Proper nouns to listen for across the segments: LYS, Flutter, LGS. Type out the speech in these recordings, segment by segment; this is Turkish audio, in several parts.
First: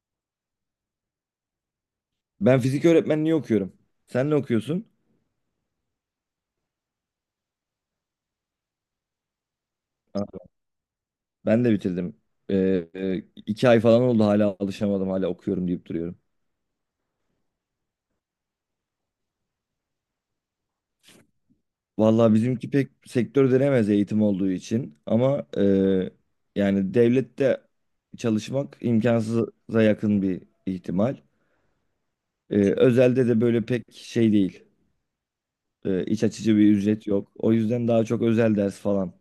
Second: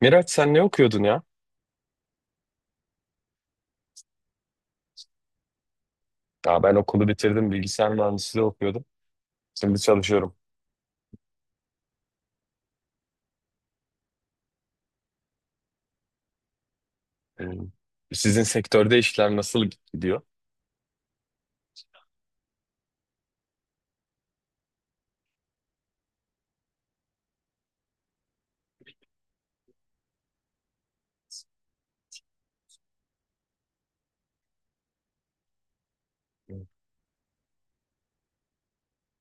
Miraç sen ne okuyordun ya? Ben fizik öğretmenliği okuyorum. Sen ne okuyorsun? Aa, ben okulu bitirdim, bilgisayar mühendisliği okuyordum. Şimdi çalışıyorum. Ha, ben de bitirdim. Ee, 2 ay falan oldu, hala alışamadım, hala okuyorum deyip duruyorum. Hmm. Sizin sektörde işler nasıl gidiyor? Vallahi bizimki pek sektör denemez, eğitim olduğu için, ama yani devlette çalışmak imkansıza yakın bir ihtimal. Özelde de böyle pek şey değil. İç açıcı Hmm. bir ücret yok. O yüzden daha çok özel ders falan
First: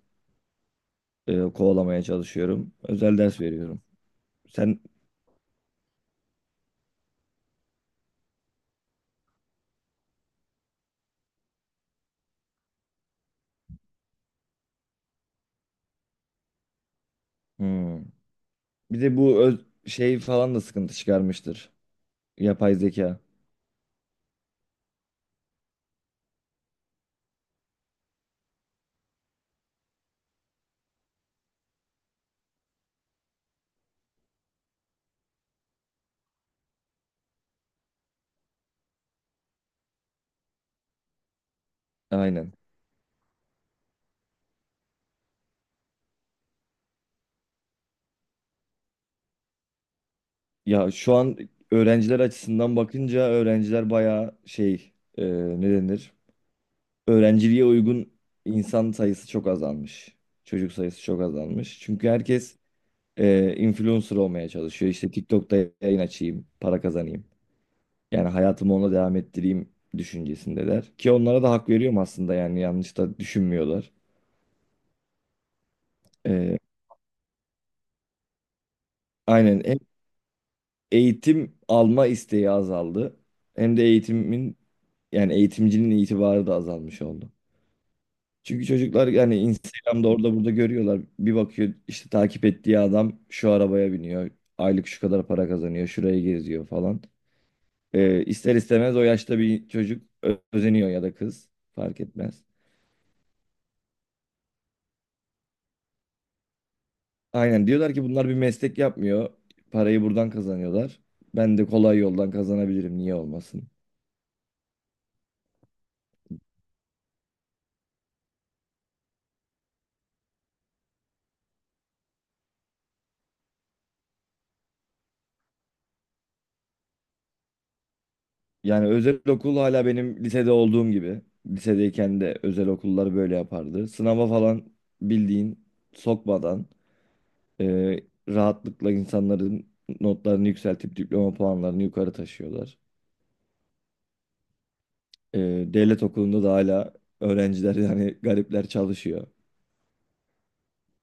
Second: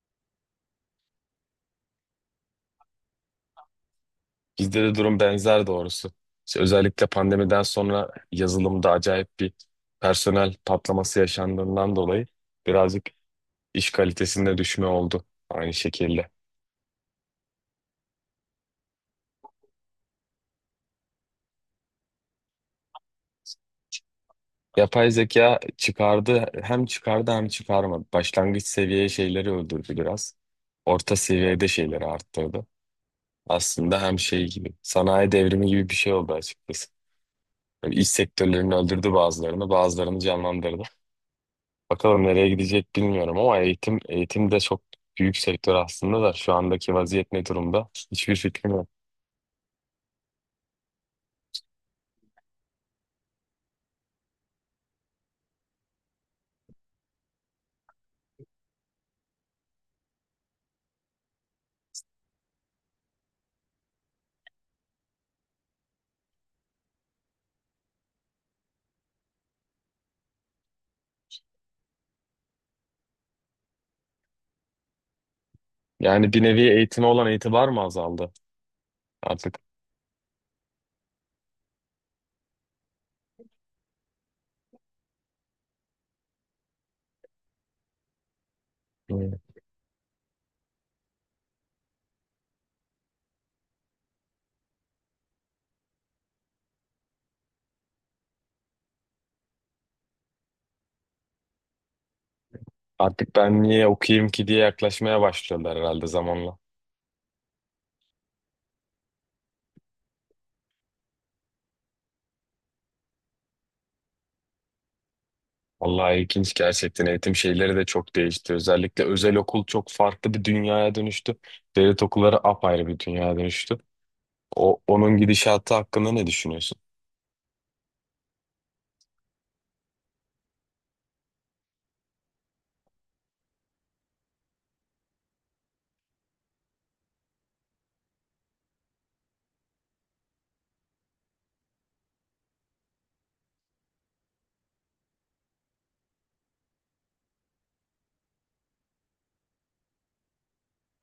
kovalamaya çalışıyorum. Özel ders veriyorum. Sen... Bizde de durum benzer doğrusu. İşte özellikle pandemiden sonra yazılımda acayip bir personel patlaması yaşandığından dolayı birazcık iş kalitesinde düşme oldu aynı şekilde. Hmm. Bir de bu şey falan da sıkıntı çıkarmıştır. Yapay zeka. Yapay zeka çıkardı, hem çıkardı hem çıkarmadı. Başlangıç seviye şeyleri öldürdü biraz. Orta seviyede şeyleri arttırdı. Aslında hem şey gibi sanayi devrimi gibi bir şey oldu açıkçası. Böyle iş sektörlerini öldürdü bazılarını, bazılarını canlandırdı. Bakalım nereye Aynen. gidecek bilmiyorum ama eğitim de çok büyük sektör aslında da şu andaki vaziyet ne durumda? Hiçbir fikrim yok. Ya şu an öğrenciler açısından bakınca öğrenciler bayağı şey, e, ne denir? Öğrenciliğe uygun insan sayısı çok azalmış. Çocuk sayısı çok azalmış. Çünkü herkes influencer olmaya çalışıyor. İşte TikTok'ta yayın açayım, para kazanayım. Yani hayatımı ona devam ettireyim düşüncesindeler. Ki onlara da hak veriyorum aslında, yani yanlış da düşünmüyorlar. Yani bir E, nevi eğitime olan itibar mı azaldı artık? Aynen. Eğitim alma isteği azaldı. Hem de eğitimin, yani eğitimcinin itibarı da azalmış oldu. Çünkü çocuklar, Hmm. yani Instagram'da orada burada görüyorlar. Bir bakıyor işte takip ettiği adam şu arabaya biniyor. Aylık şu kadar para kazanıyor. Şuraya geziyor falan. İster istemez o yaşta bir çocuk özeniyor, ya da kız fark etmez. Artık ben niye okuyayım ki diye yaklaşmaya başlıyorlar herhalde zamanla. Aynen, diyorlar ki bunlar bir meslek yapmıyor. Parayı buradan kazanıyorlar. Ben de kolay yoldan kazanabilirim, niye olmasın? Vallahi ilginç gerçekten eğitim şeyleri de çok değişti. Özellikle özel okul çok farklı bir dünyaya dönüştü. Devlet okulları apayrı bir dünyaya dönüştü. Onun gidişatı hakkında ne düşünüyorsun? Yani özel okul hala benim lisede olduğum gibi. Lisedeyken de özel okullar böyle yapardı. Sınava falan bildiğin sokmadan, e, rahatlıkla insanların notlarını yükseltip diploma puanlarını yukarı taşıyorlar. E, Devlet okulunda da hala öğrenciler, yani garipler çalışıyor.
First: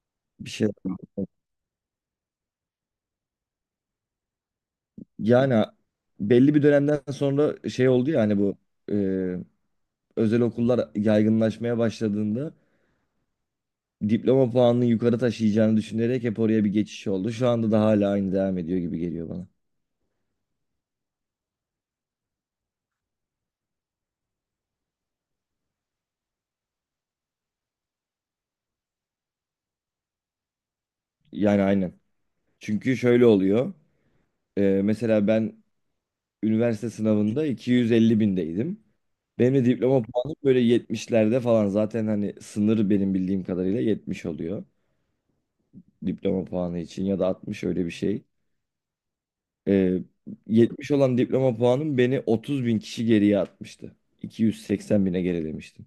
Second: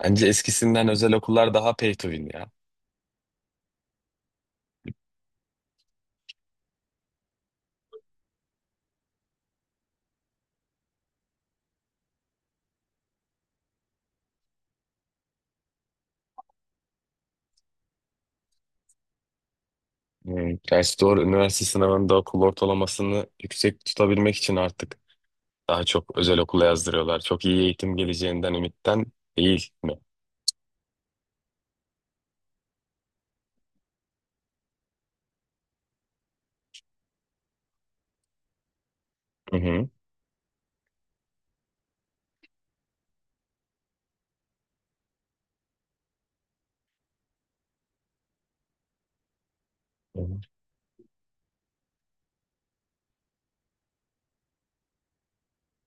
Bence Bir şey, eskisinden özel okullar daha pay to win ya. yani belli bir dönemden sonra şey oldu ya, hani bu e, özel okullar yaygınlaşmaya başladığında diploma puanını yukarı taşıyacağını düşünerek hep oraya bir geçiş oldu. Şu anda da hala aynı devam ediyor gibi geliyor bana. Hmm. Gerçi doğru, üniversite sınavında okul ortalamasını yüksek tutabilmek için artık daha çok özel okula yazdırıyorlar. Çok iyi eğitim geleceğinden ümitten değil mi? Yani aynen. Çünkü şöyle oluyor. Mesela ben üniversite sınavında 250 bindeydim. Benim Hı de hı. diploma puanım böyle 70'lerde falan. Zaten hani sınır benim bildiğim kadarıyla 70 oluyor. Diploma puanı için, ya da 60, öyle bir şey. Ee, Hı. 70 olan diploma puanım beni 30 bin kişi geriye atmıştı. 280 bine gerilemiştim.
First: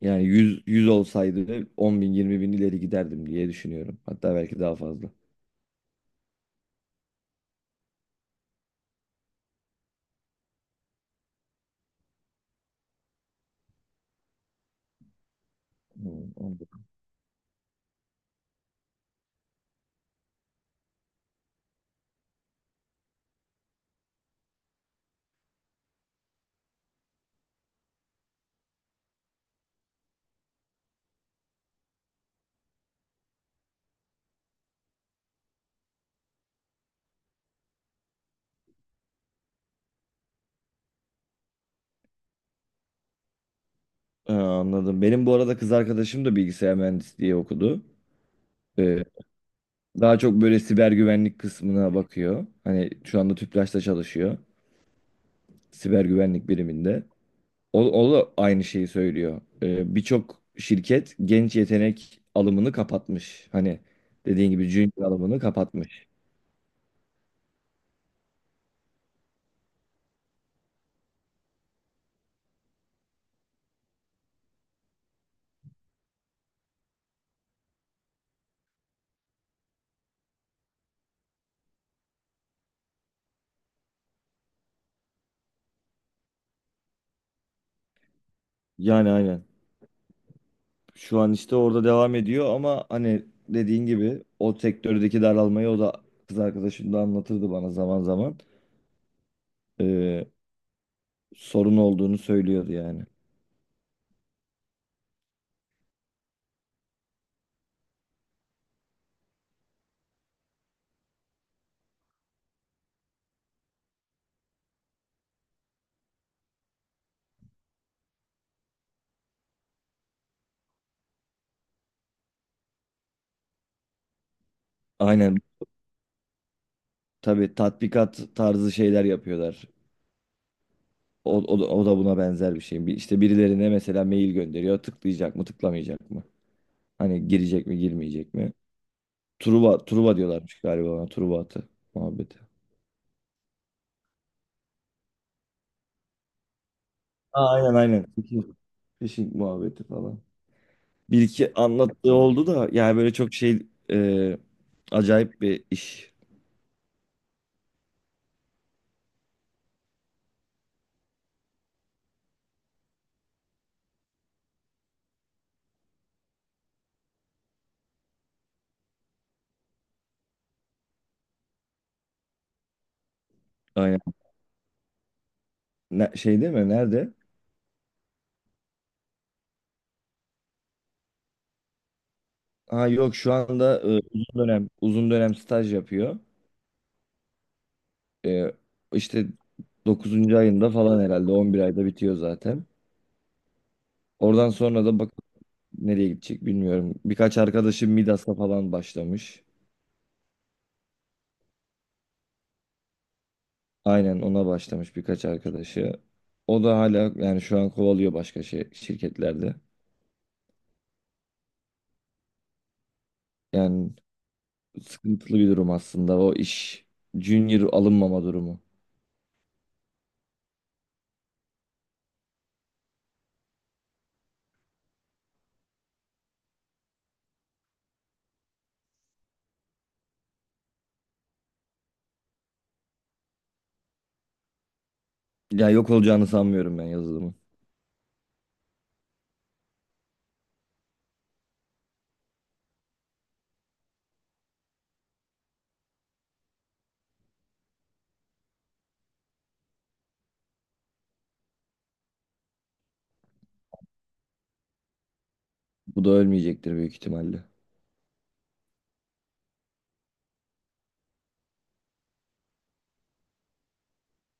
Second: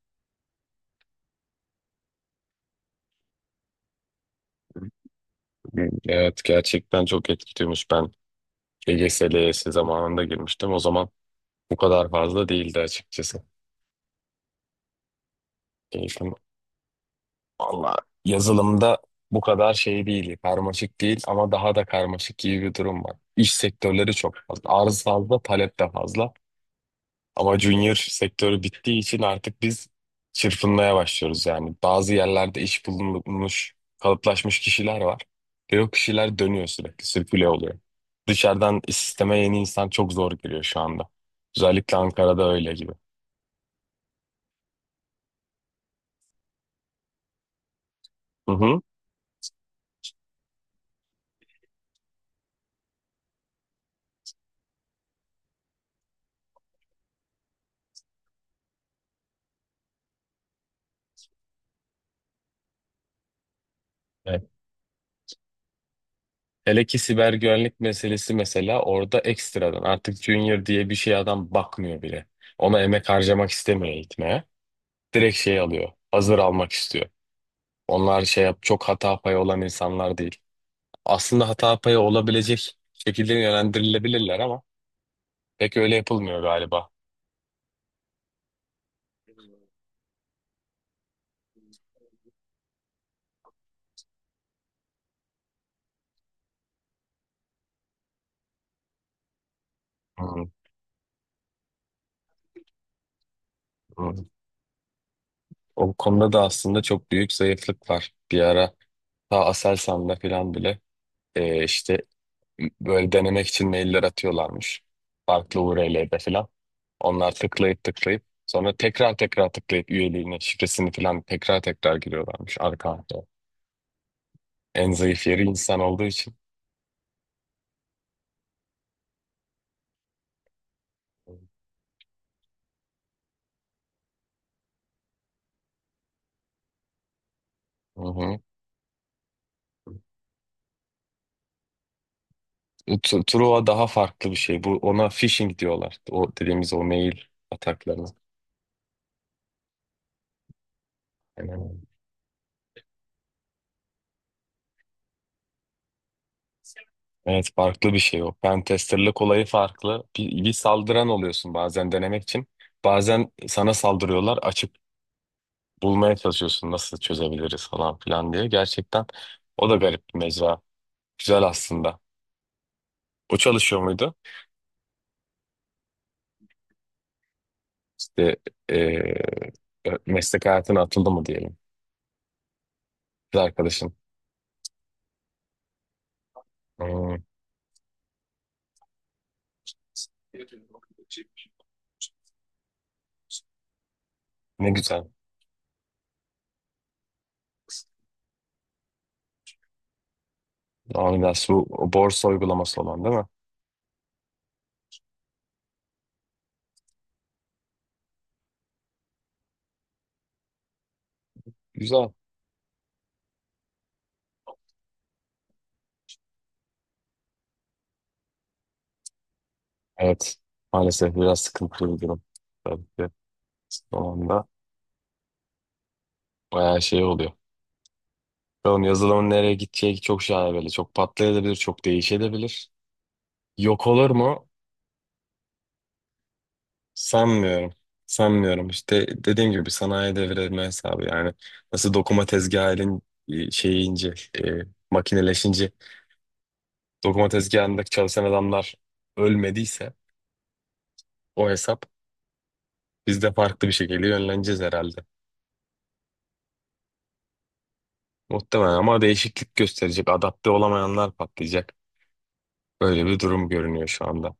Yani 100 100 olsaydı 10 bin 20 bin ileri giderdim diye düşünüyorum. Hatta belki daha fazla. Evet gerçekten çok etkiliyormuş. Ben LGS, LYS zamanında girmiştim. O zaman bu kadar fazla değildi açıkçası. Hmm, Eğitim. anladım. Valla yazılımda bu kadar şey değil, karmaşık değil ama daha da karmaşık gibi bir durum var. İş sektörleri çok fazla, arz fazla, talep de fazla. Ama junior sektörü bittiği için artık biz çırpınmaya başlıyoruz yani. Bazı yerlerde iş bulunmuş, kalıplaşmış kişiler var. Ve o kişiler dönüyor sürekli, sirküle oluyor. Dışarıdan sisteme yeni insan çok zor giriyor şu anda. Özellikle Ankara'da öyle gibi. Ha, anladım. Benim bu arada kız arkadaşım da bilgisayar mühendisliği okudu. Hı Ee, Daha çok böyle siber güvenlik kısmına bakıyor. Hani şu anda TÜPRAŞ'ta çalışıyor. Siber güvenlik biriminde. O da aynı şeyi söylüyor. Birçok şirket genç yetenek alımını kapatmış. Hani hı. dediğin gibi junior alımını kapatmış. Hele ki siber güvenlik meselesi mesela, orada ekstradan artık junior diye bir şey adam bakmıyor bile. Ona emek harcamak istemiyor eğitmeye. Direkt şey alıyor. Hazır almak istiyor. Onlar şey yap, çok hata payı olan insanlar değil. Aslında hata payı olabilecek şekilde yönlendirilebilirler ama pek öyle yapılmıyor galiba. Yani aynen. Şu an işte orada devam ediyor, ama hani dediğin gibi o sektördeki daralmayı o da, kız arkadaşım da anlatırdı bana zaman zaman. Ee, Hmm, Sorun olduğunu söylüyordu yani. hmm. O konuda da aslında çok büyük zayıflık var. Bir ara ta Aselsan'da falan bile işte böyle denemek için mailler atıyorlarmış. Farklı URL'de falan. Onlar tıklayıp tıklayıp sonra tekrar tıklayıp üyeliğini, şifresini falan tekrar giriyorlarmış arka arkaya. En zayıf Aynen, yeri insan olduğu için. tabii tatbikat tarzı şeyler yapıyorlar. O da buna benzer bir şey. İşte birilerine mesela mail gönderiyor. Tıklayacak mı, tıklamayacak mı? Hani girecek mi, Hı girmeyecek hı. mi? Truva diyorlarmış galiba ona. Truva atı muhabbeti. Truva daha farklı bir şey. Bu ona phishing diyorlar. O dediğimiz o mail Aa, aynen ataklarına. aynen. Phishing muhabbeti falan. Bir iki Aynen, öyle. anlattığı oldu da, yani böyle çok şey acayip bir iş. Evet farklı bir şey o. Pentesterlık olayı farklı. Bir saldıran oluyorsun bazen denemek için. Bazen sana saldırıyorlar. Açık bulmaya çalışıyorsun, nasıl çözebiliriz falan filan diye. Gerçekten o da garip bir mecra. Güzel aslında. O çalışıyor Aynen. muydu? Şey değil mi? Nerede? İşte eee, meslek hayatına atıldı mı diyelim. Ha, yok, şu Kız anda arkadaşın. Uzun dönem staj yapıyor. Hmm, E, işte 9. ayında falan herhalde 11 ayda bitiyor zaten. Oradan ne sonra da güzel. bak nereye gidecek bilmiyorum. Birkaç arkadaşım Midas'la falan başlamış. Amigas bu borsa uygulaması olan değil mi? Aynen, ona başlamış birkaç arkadaşı. O da hala, yani şu an kovalıyor başka şey, şirketlerde. Güzel. Yani sıkıntılı bir durum aslında o iş. Junior alınmama durumu. Evet. Maalesef biraz sıkıntılı bir durum. Tabii ki sonunda bayağı şey oluyor. Bakalım yazılımın nereye gideceği çok şaibeli. Çok patlayabilir, çok değişebilir. Yok olur mu? Ya yok olacağını sanmıyorum ben yazılımın. Sanmıyorum. Sanmıyorum. İşte dediğim gibi sanayi devrilme hesabı yani. Nasıl dokuma tezgahı elin şeyi ince, e, makineleşince dokuma tezgahındaki çalışan adamlar ölmediyse o hesap biz de farklı bir şekilde yönleneceğiz herhalde. Bu da ölmeyecektir büyük ihtimalle. Muhtemelen ama değişiklik gösterecek. Adapte olamayanlar patlayacak. Böyle bir durum görünüyor şu anda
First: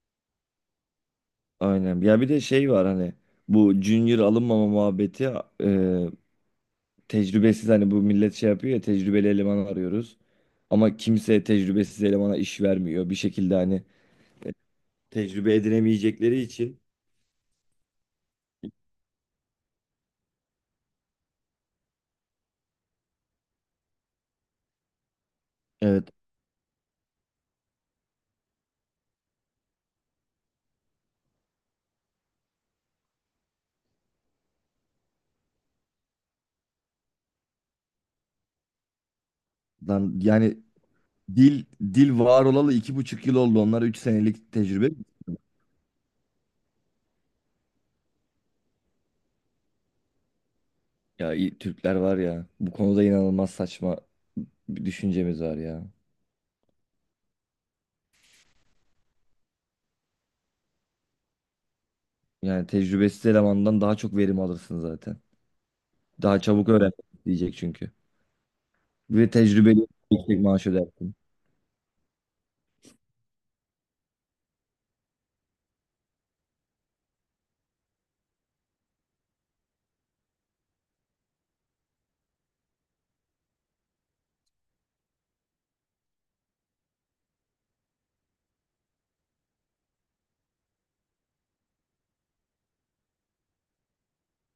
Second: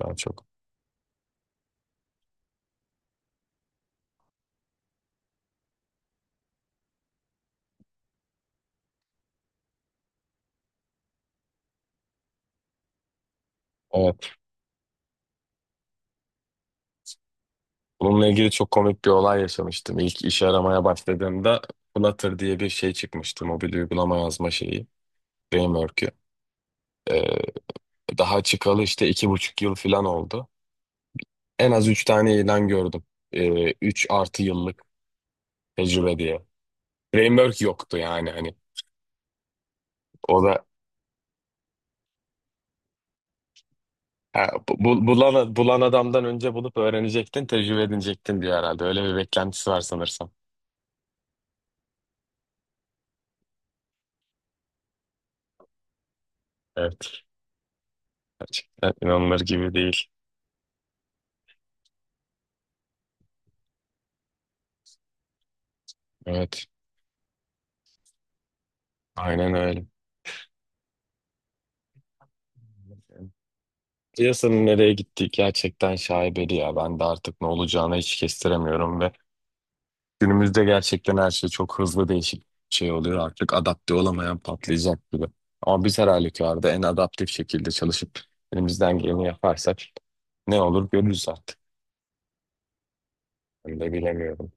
daha çok. Aynen. Ya bir de şey var hani bu junior alınmama muhabbeti, e, tecrübesiz, hani bu millet şey yapıyor ya, tecrübeli eleman arıyoruz. Ama kimse tecrübesiz elemana iş vermiyor. Bir şekilde hani Evet. tecrübe edinemeyecekleri için. Bununla ilgili çok komik bir olay yaşamıştım. İlk iş aramaya başladığımda Flutter diye bir şey çıkmıştı. Mobil uygulama yazma şeyi. Evet Framework'ü. Ee, daha çıkalı işte iki buçuk yıl falan oldu. En az üç tane ilan gördüm. Üç artı yıllık tecrübe diye. Framework yoktu yani hani. lan O yani da dil dil var olalı 2,5 yıl oldu. Onlar üç ha, senelik tecrübe. bulan adamdan önce bulup öğrenecektin, tecrübe edinecektin diyor herhalde. Öyle bir beklentisi var sanırsam. Ya Türkler var ya, bu konuda inanılmaz saçma bir düşüncemiz var ya. Evet, gerçekten inanılır gibi değil. Yani tecrübesiz elemandan daha çok verim alırsın zaten. Daha Evet, çabuk öğren diyecek çünkü. Ve aynen öyle. tecrübeli yüksek maaş ödersin. Piyasanın nereye gittiği gerçekten şaibeli ya. Ben de artık ne olacağını hiç kestiremiyorum. Ve günümüzde gerçekten her şey çok hızlı değişik şey oluyor. Artık adapte olamayan patlayacak gibi. Ama biz her halükarda en adaptif şekilde çalışıp elimizden geleni yaparsak ne olur görürüz artık. Ben de bilemiyorum.